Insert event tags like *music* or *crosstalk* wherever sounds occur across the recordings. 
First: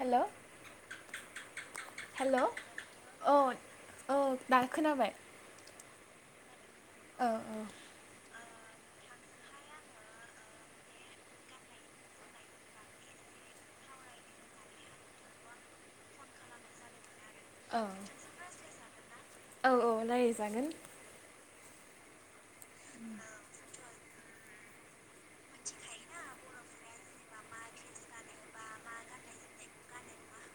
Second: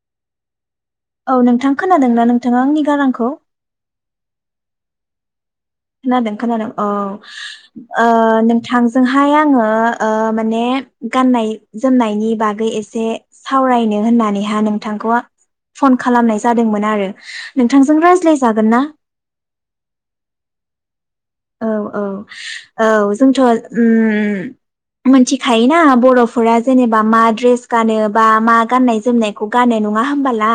हेल' औ नोंथां खोनादोंना हेल' नोंथाङा आंनि गारांखौ? औ औ दा खोनाबाय खोनादों खोनादों। औ ओ नों नोंथांजोंहाय आङो ओ माने गाननाय जोमनायनि बागै एसे सावरायनो होननानैहा नोंथांखौ फन खालामनाय जादोंमोन आरो। औ नोंथांजों रायज्लाय जागोन ना औ औ रायलायजागोन। औ औ औ जोंथ' उम मोनथिखायोना बर'फोरा जेनेबा मा ड्रेस गानो बा मा गाननाय जोमनायखौ गानो नङा होमबोला?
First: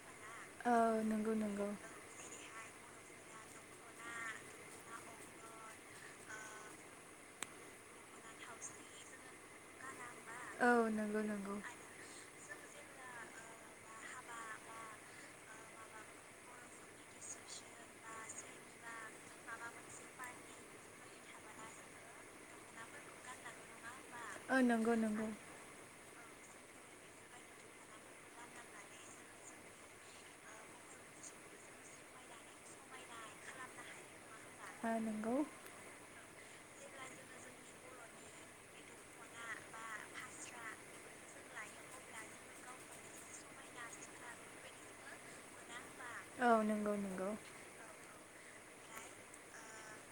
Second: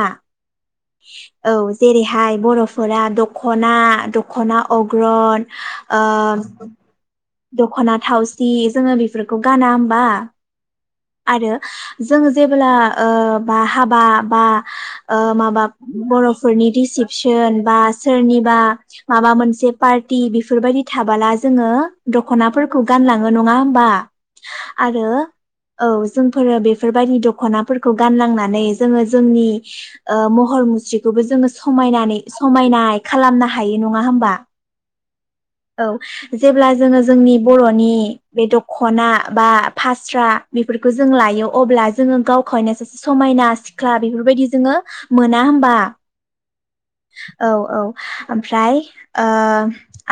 औ नंगौ औ नंगौ जेरैहाय बर'फ फोरा दख'ना दख'ना अग्रन ओ दख'ना थावसि जोङो बेफोरखौ गाना होमबा? औ नंगौ आरो नंगौ जों जे जेब्ला ओ बा हाबा बा ओ माबा बर'फोरनि रिसिपसन बा सोरनिबा माबा मोनसे पार्टि बेफोरबायदि थाबाला जोङो दख'नाफोरखौ गानलाङो नङा होमबा? औ नंगौ आरो नंगौ औ जोंफोरो बेफोरबायदि दख'नाफोरखौ गानलांनानै जोङो जोंनि ओ महर मुस्रिखौबो जोङो समायनानै समायनाय खालामनो हायो नङा होमबा? ओ नोंगौ औ जेब्ला जोङो जोंनि बर'नि बे दख'ना बा फास्रा बेफोरखौ जों लायो अब्ला जोङो गावखौनो सासे समायना सिख्ला बेफोरबायदि जोङो मोना होमबा? औ नंगौ नंगौ। औ ओमफ्राय ओ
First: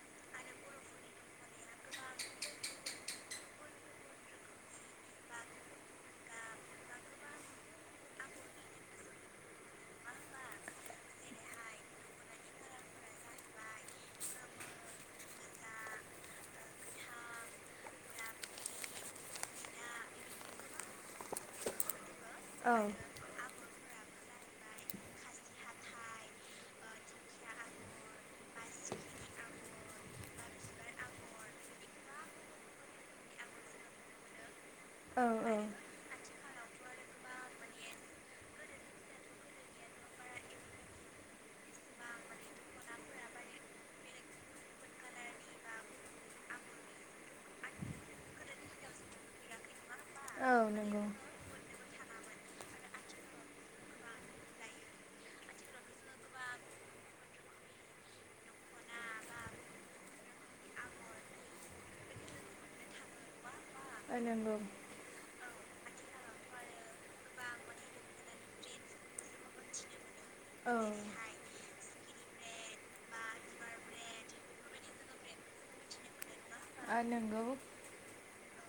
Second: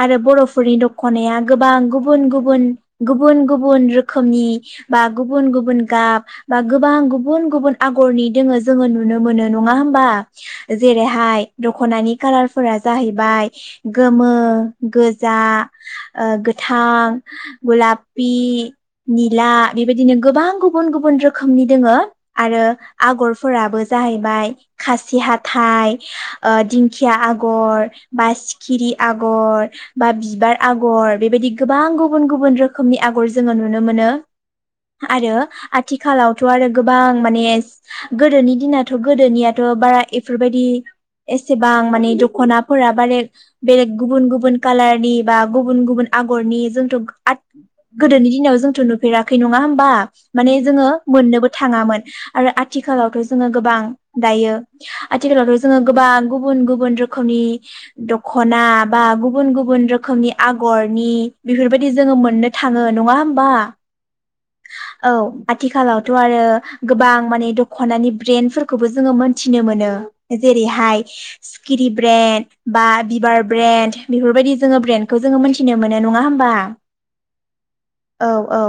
आरो बर'फोरनि दख'नाया गोबां गुबुन गुबुन गुबुन गुबुन रोखोमनि बा गुबुन गुबुन गाब बा गोबां गुबुन गुबुन आगरनि दोङो जोङो नुनो मोनो नङा होमबा जेरैहाय दख'नानि कालारफोरा जाहैबाय गोमो, गोजा ओ गोथां, गुलापि, निला इबायदिनो गोबां गुबुन गुबुन रोखोमनि दोङो। आरो आगरफोराबो जाहैबाय खासि हाथाइ दिंखिया आगर बा सिखिरि आगर बा बिबार आग गर बेबायदि गोबां गुबुन गुबुन रोखोमनि आगर जोङो नुनो मोनो। औ आरो आथिखालावबो आथिखालाव थ' गोबां माने गोदोनि दिनाथ' गोदोनियाथ' बारा इफोरबायदि एसेबां माने दखनाफोरा बारेग बेरेग गुबुन गुबुन कालारनि बा गुबुन गुबुन आगरनि जोंथ' गो आथ गोदोनि दिनाव जोंथ' नुफेराखै नङा होमबा? माने जोङो मोननोबो थाङामोन। आरो आथिखालावथ' जोङो गोबां दायो आथिखालावथ' जोङो गोबां गुबुन गुबुन रोखोमनि दखना बा गुबुन गुबुन रोखोमनि आगरनि बेफोरबायदि जोङो मोननो थाङो नङा होमबा? ओ नोंगौ। औ आथिखालावथ' आरो गोबां माने दख'नानि ब्रेन्डफोरखौबो जोङो मोनथिनो मोनो। औ ओ जेरैहाय किरि ब्रेन्ड बा बिबार ब्रेन्ड बेफोरबायदि जोङो ब्रेन्ड खौ जोङो मोनथिनो मोन नङा होम आं नंगौ। औ औ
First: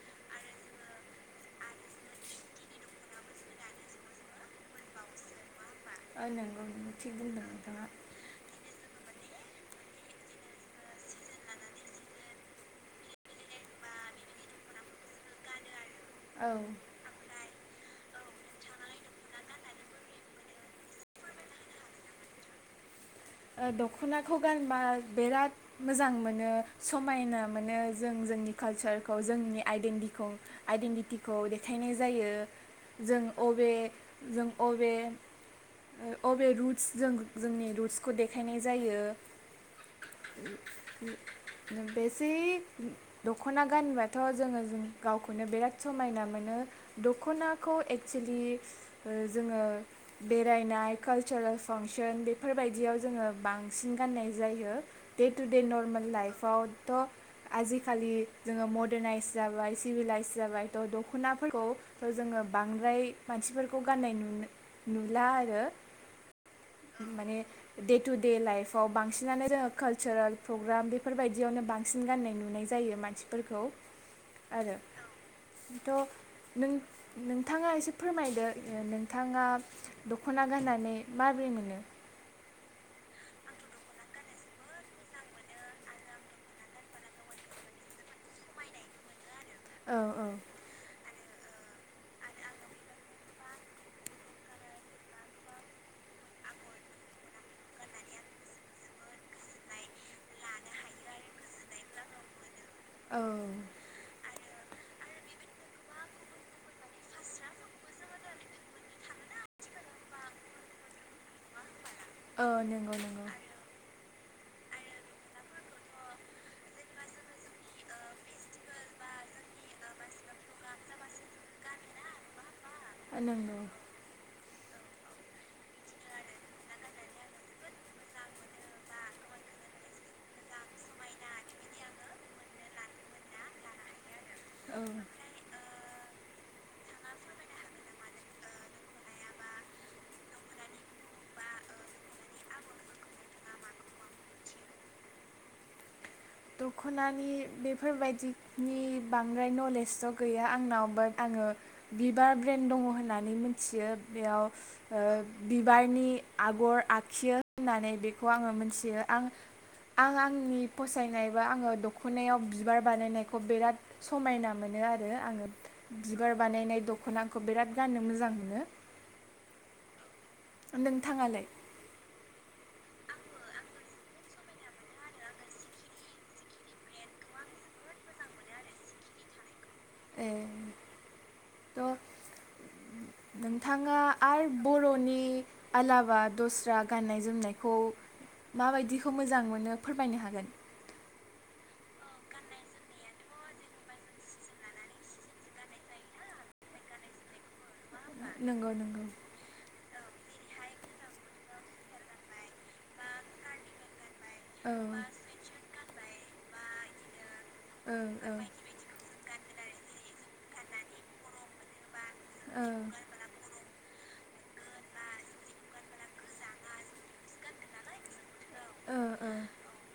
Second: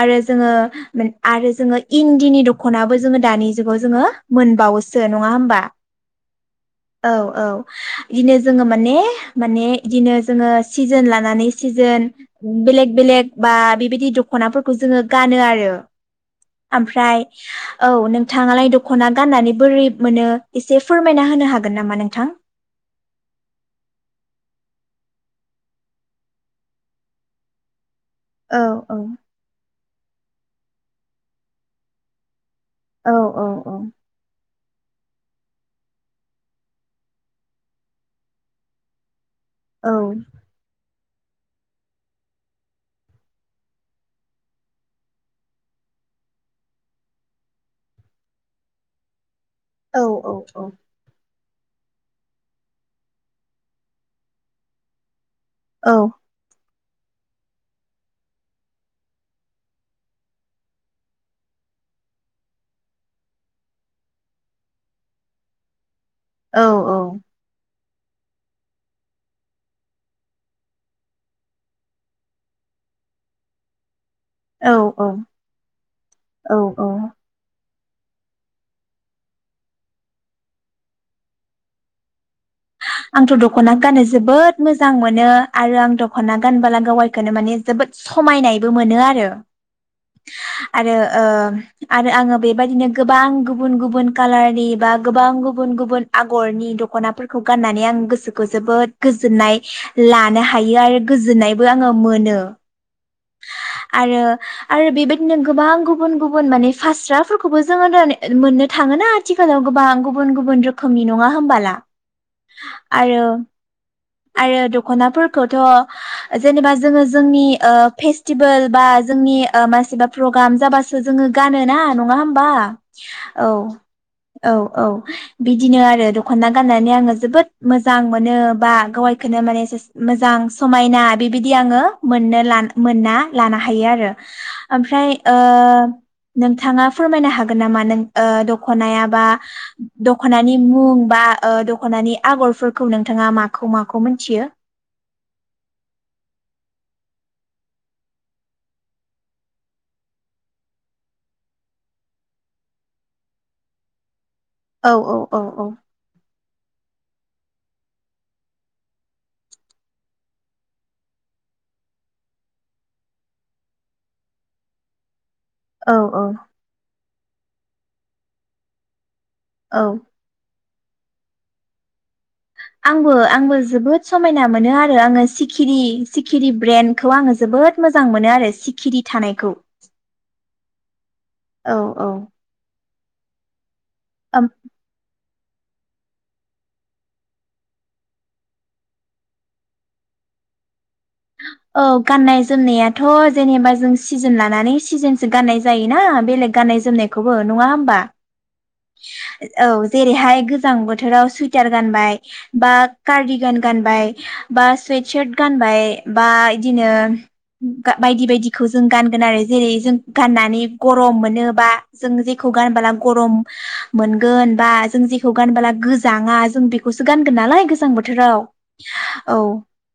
आरो जोङो आरो जोङो इन्दिनि दख'नाबो जोङो दानि जुगाव जोङो मोनबावोसो नङा होमबा? ओ नंगौ नों औ थिग बुंदों औ नोंथाङा बिदिनो जोङो माने माने बिदिनो जोङो सिजोन लानानै सिजोन बेलेग बेलेग बा बेबायदि दखनाफोरखौ जोङो गानो आरो। औ ओ ओमफ्राय औ नोंथाङालाय दख'ना गाननानै बोरै मोनो एसे फोरमायना होनो हागोन नामा नोंथां? दख'नाखौ गानबा बिराद मोजां मोनो समायना मोनो। जों जोंनि औ औ कालचारखौ जोंनि आइडेन्टिखौ आइडेन्टिटिखौ देखायनाय जायो। औ जों औ बबे औ जों बबे ओ अबे रुटस जों जोंनि रुस खौ देखायनाय जायो। औ बेसै दख'ना गानबाथ' जोङो गावखौनो बिराद समायना मोनो दख'नाखौ एक्सुलि जोङो औ औ बेरायनाय कालार थारा फांसन बेफोरबायदि बिदियाव जोङो बांसिन गाननाय जायो। दे टु दे औ नर्मेल लाइफआव थ' आजिखालि जोङो मदारनायइस जाबाय सिभिलाइस जाबाय थ' दख'नाफोरखौ जोङो बांद्राय मानसिफोरखौ गाननाय नुला आरो। औ औ माने दे टु दे लाइफआव बांसिनानो जोङो कालसारेल प्रग्राम बेफोरबायदियावनो बांसिन गाननाय नुनाय जायो मानसिफोरखौ आरो औ औ थ' नों औ नोंथाङा एसे फोरमायदो ओ नोंथाङा दख'ना गाननानै माबोरै मोनो। आंथ' दख'ना गाननो जोबोद मोजां मोनो आरो आं दख'ना गानबोला गावाइखौनो माने जोबोद समायनायबो मोनो आरो औ औ आरो ओ आरो आङो बेबायदिनो गोबां गुबुन गुबुन कालारनि बा गोबां गुबुन गुबुन आगरनि दख'ना खौ गाननानै आं गोसोखौ जोबोद गोजोननाय लानो हायो आरो गोजोननायबो आङो मोनो। औ आरो आरो बेबायदिनो गोबां गुबुन गुबुन माने फास्राफोरखौबो जोङो मोननो थाङोना आथिखालाव गोबां गुबुन गुबुन रोखोमनि नङा होमबाला औ नंगौ नंगौ आरो आरो दख'नाफोरखौथ' जेनेबा जोङो जोंनि फेस्टिबोल बा जोंनि ओ मासिबा प्रग्राम जाबासो जोङो गानोना नङा होमबा ओ औ नोंगौ औ औ बिदिनो आरो दखना गाननानै आङो जोबोद मोजां मोनो बा गावायखौनो माने मोजां समायना बेबायदि आङो मोननो लानो मोनना लानो हायो आरो औ ओमफ्राय ओ नोंथाङा फोरमायनो हागोन नामा नों ओ दखनाया बा दखनानि मुं बा ओ दखनानि आगरफोरखौ नोंथाङा माखौ माखौ मिथियो दखनानि बेफोरबायदिनि बांद्राय नलेजथ गैया आंनाव बाट आङो बिबार ब्रेन्द दङ होननानै मिथियो बेयाव औ ओ औ औ बिबारनि आगर आग खियो होननानै बेखौ आङो मिथियो आं आं आंनि फसायनाय बा आङो दखनायाव बिबार बानायनायखौ बिराद समायना मोनो आरो आङो औ औ बिबार बानायनाय द दखनाखौ बिराद गाननो मोजां मोनो औ नोंथाङालाय आंबो आंबो जोबोद समायना मोनो आरो आङो सिखिरि सिखिरि ब्रेन्डखौ आङो जोबोद मोजां मोनो आरो सिखिरि थानायखौ ए औ औ *inaudible* बिथाङा आरो ओम बरनि आलाबा दस्रा गाननाय जोमनायखौ माबायदिखौ मोजां मोनो फोरमायनो हागोन औ गाननाय जोमनायाथ जेनेबा जों सिजोन लानानै सिजोनसो गाननाय जायोना बेलेग गाननाय जोमनायखौबो नङा होमबा नंगौ नंगौ औ ओं जेरैहाय गोजां बोथोराव सुइटार गानबाय बा कार्दि गान गानबाय बा सुवइतसार्त गानबाय बा इदिनो गा बायदि बायदिखौ जों गानगोन आरो। जेरै जों गाननानै गरम मोनोबा जों जेखौ गानबोला गरम मोनगोन बा जों जेखौ गानबोला गोजाङा जों बेखौसो गानगोन नालाय गोजां बोथोराव। ओं ओ औ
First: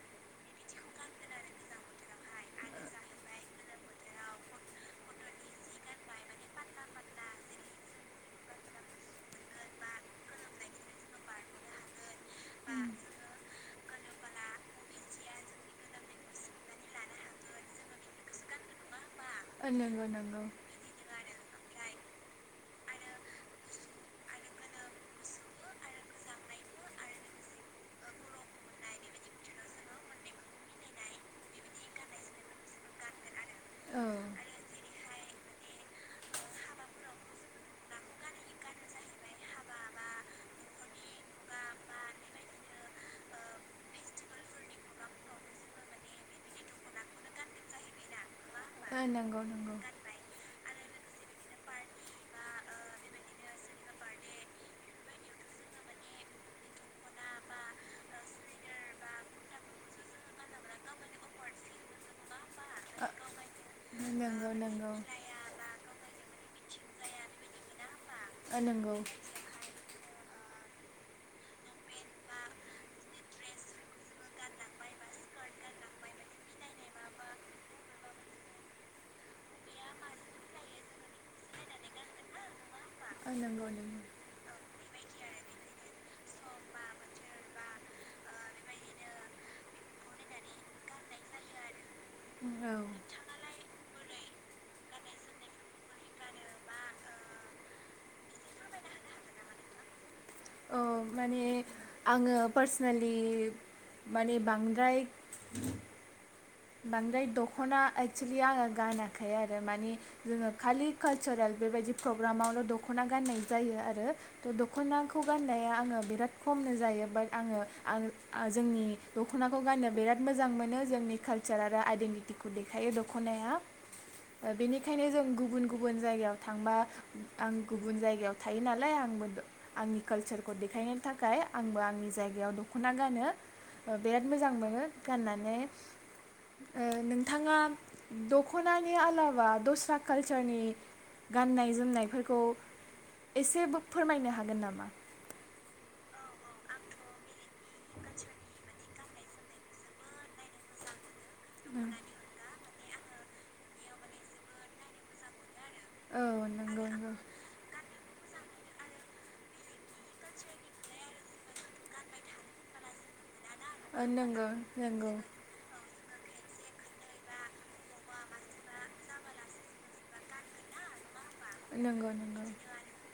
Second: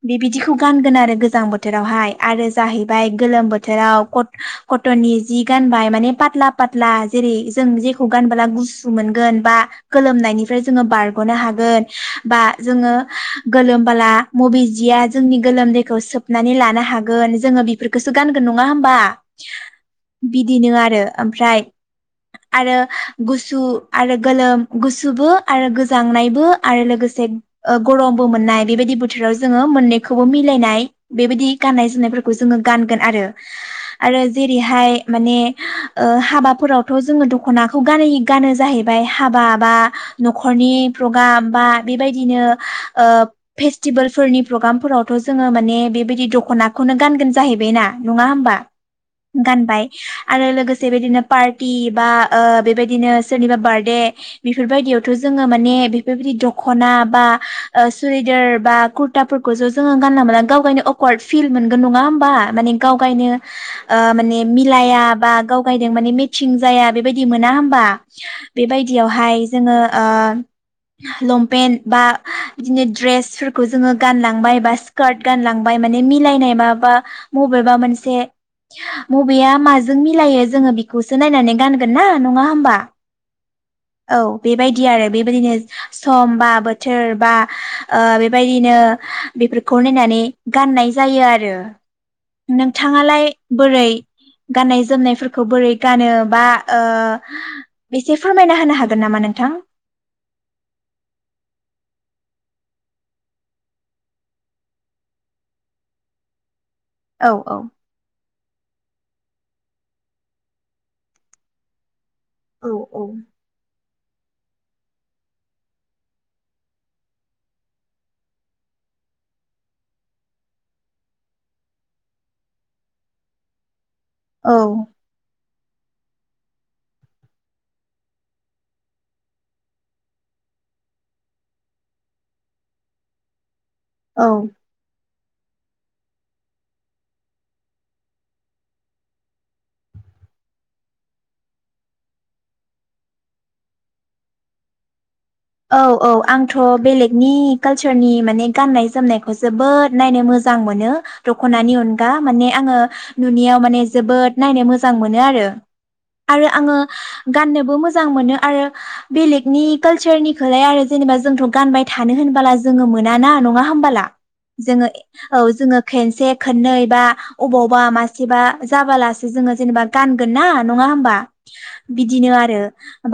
बे बिदिखौ खौ गानगोन आरो गोजां बोथोरावहाय आरो जाहैबाय गोलोम बोथोराव कट कटननि जि गानबाय माने पात्ला पात्ला जेरै जों जेखौ गानबोला गुसु मोनगोन बा गोलोमनायनिफ्राय जोङो बारगनो हागोन बा जोङो गोलोमबोला मबे जिया जोंनि गोलोमदैखौ सोबनानै लानो हागोन जोङो बेफोरखौसो गानगोन नङा होमबा? ओ नंगौ नंगौ बिदिनो आरो ओमफ्रा ओमफ्राय आरो गुसु आरो गोलोम गुसुबो आरो गोजांनायबो आरो लोगोसे ओ गरमबो मोननाय बेबायदि बोथोराव जोङो मोननैखौबो मिलायनाय बेबायदि गाननाय जोमनायफोरखौ जोङो गानगोन आरो औ आरो जेरैहाय माने ओ हाबाफोरावथ' जोङो दखनाख खौ गानै गानो जाहैबाय हाबा बा नखरनि प्रग्राम बा बेबायदिनो ओ फेस्टिबोलफोरनि प्रग्रामफोरावथ' जोङो माने बेबायदि दखनाखौनो गानगोन जाहैबाय ना नङा होमबा? जाहैबाय ना नङा होमबा ओ नंगौ नंगौ गानबाय आरो लोगो से बेबायदिनो पार्टि बा ओ बेबायदिनो सोरनिबा बार्थडे बेफोरबायदियावथ' जोङो माने बेफोरबायदि दखना बा ओ सुरिदार बा कुरताफोरखौसो जोङो गानला मोनला गाव गायनो अकवार्ड फिल मोनगोन नङा होमबा माने गाव गायनो ओ माने मिलाया बा गाव गाय माने मेतसिं जाया बेबायदि दि मोना होमबा? होमबा ओ नंगौ बेबायदियावहाय जोङो ओ लंपेन्ट बा बिदिनो द्रेसफोरखौ जोङो गानलांबाय बा स्कार्ट गानलांबाय माने मिलायनाय मा बा मबेबा मोनसे मबेया माजों मिलायो जोङो बेखौसो नायनानै गान गोन ना नङा होमबा? ओ नंगौ नंगौ औ बेबायदि दि आरो बेबायदिनो सम बा बोथोर बा ओ बेबायदिनो बेफोरखौ नायनानै गाननाय जायो आरो। औ नोंथाङालाय बोरै? गाननाय जोमनायफोरखौ बोरै गानो बा ओ एसे फोरमायना होनो हागोन नामा नोंथां? ओ माने आङो पार्सनेलि माने बांद्राय बांद्राय औ औ दखना एक्सुलि आङो गान खाया आरो मानि जोङो खालि कालचारेल बेबायदि प्रग्रामावल' औ औ दखना गाननाय जायो आरो। थ' दखनाखौ गाननाया आङो बिराद खमनो जायो बाट आङो आं आ जोंनि दखनाखौ गाननो बिराद मोजां मोनो जोंनि काल सार आरो आइडेन्टिटिखौ देखायो दखनाया। ओ औ बेनिखायनो जों गुबुन गुबुन जायगायाव थांबा आं गुबुन जायगायाव थायो नालाय आंबो आंनि कालसारखौ देखायनो थाखाय आंबो आंनि जायगायाव दखना गानो। ओ बिराद औ मोजां मोनो गाननानै। ओ नोंथाङा दखनानि आलाबा दस्रा कालचारनि गाननाय जोमनायफोरखौ एसेबो फोरमायनो हागोन नामा? औ औ आंथ बेलेगनि कालसारनि माने गाननाय जोमनायखौ जोबोद नायनो मोजां मोनो। दखनानि अनगा माने आंङो नुनायाव माने जोबोद नायनो मोजां मोनो आरो। औ आरो आंङो नंगौ नंगौ गाननोबो मोजां मोनो आरो बेलेगनि कालचारनि खोलाय आरो जेनेबा जोंथ गानबाय थानो होनबोला जोंङो मोनाना। नङा ओ होमबाला नंगौ जोंङो नंगौ। औ जोंङो खनसे खननै बा अबावबा मासेबा जाबालासो जोङो जेनेबा गानगोन ना नङा होमबा? नंगौ बिदिनो नंगौ। आरो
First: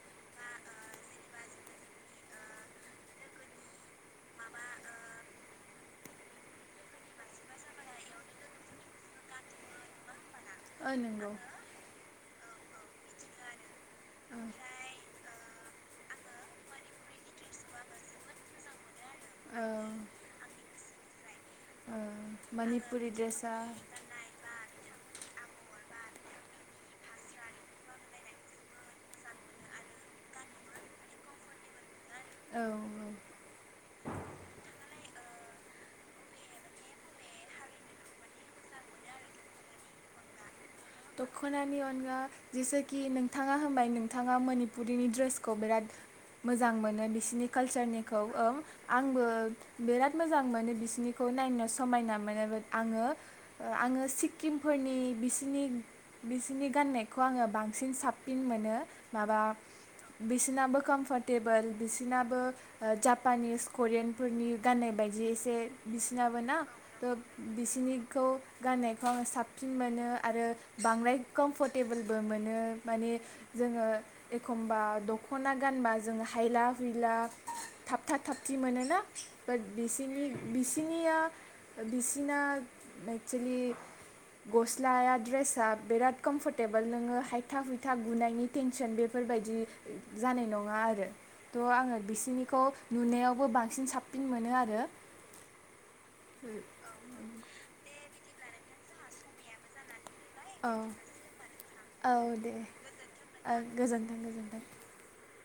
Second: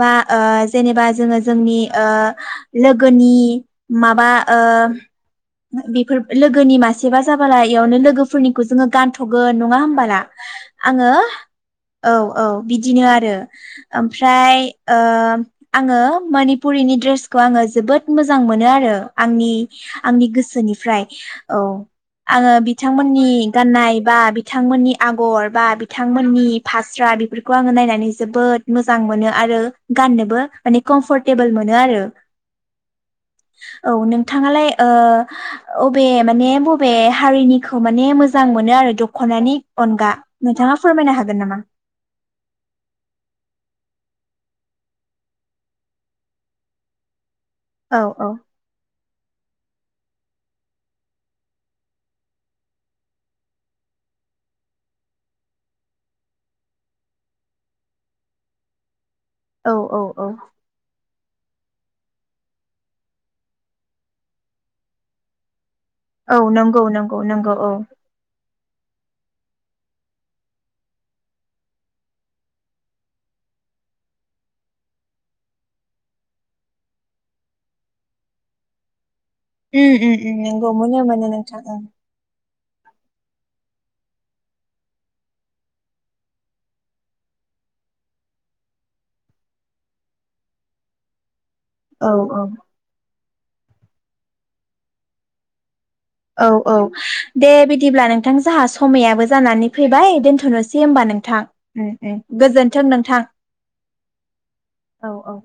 बा ओ जेनेबा जोङो जोंनि लोगोनि माबा ओ बेफोर लोगोनि मासेबा जाबोला इयावनो लोगोफोरनिखौ जोङो गानथगोन नङा होमबाला? ओ आंङो नंगौ औ औ बिदिनो आरो ओमफ्राय आंङो मानि पुरिनि दड्रेसखौ आंङो जोबोद मोजां मोनो आरो आंनि ओ आंनि गोसोनिफ्राय औ ओ आंङो मनिपुरि बिथांमोननि ड्रेसा गाननाय बा बिथांमोननि आगर बा बिथांमोननि फास्रा बेफोरखौ आंङो नायनानै जोबोद मोजां मोनो आरो गाननोबो माने कमफर्ट टेबोल मोनो आरो औ औ औ नोंथाङालाय ओ अबे माने बबे हारिनिखौ माने मोजां मोनो आरो दखनानि अनगा नोंथाङा फोरमायनो हागोन नामा? दखनानि अनगा जेसेखि नोंथाङा हबाय नों नोंथाङा मनिपुरिनि ड्रेसखौ बिराद मोजां मोनो बिसिनि औ कालचारनिखौ औ आंबो बिराद मोजां मोनो बिसिरनिखौ नायनो समायना मोनो आंङो आंङो सिक्किमफोरनि बिसिनि बिसनि गाननायखौ आंङो बांसिन साबसिन मोनो माबा औ औ औ बिसोनाबो कमफर्ट टेबोल बिसनाबो जापानिस करियानफोरनि गाननाय बायदि एसे औ बिसिनाबो ना नंगौ नंगौ नंगौ औ बिसिनिखौ गाननायखौ आंङो साबसिन मोनो आरो बांद्राय कमफर्टेबोलबो मोनो माने जोंङो एखमबा दखना गानबा जों हायला हुइला थाब थाब थाबथि मोनोना बाट उम उम बिसिनि उम नंगौ मोनो बिसिनिया मोनो नोंथां बिसिना एक्सवलि गस्लाया ड्रेस फसा बिराद कमफरटेबोल नोंङो हायथा हुइथा गुनायनि टेनसन बेफोरबायदि जानाय नङा आरो ह आङो ओं औ बिसिनिखौ नुनायाव खौबो बांसिन साबसिन मोनो आरो औ औ दे बिदिब्ला नों नोंथां जोंहा समाययाबो जानानै फैबाय औ दोनथनोसै होमबा नोंथां ओम औ ओम दे गोजोनथों नोंथां ओ गोजोन्थों गोजोन्थों औ औ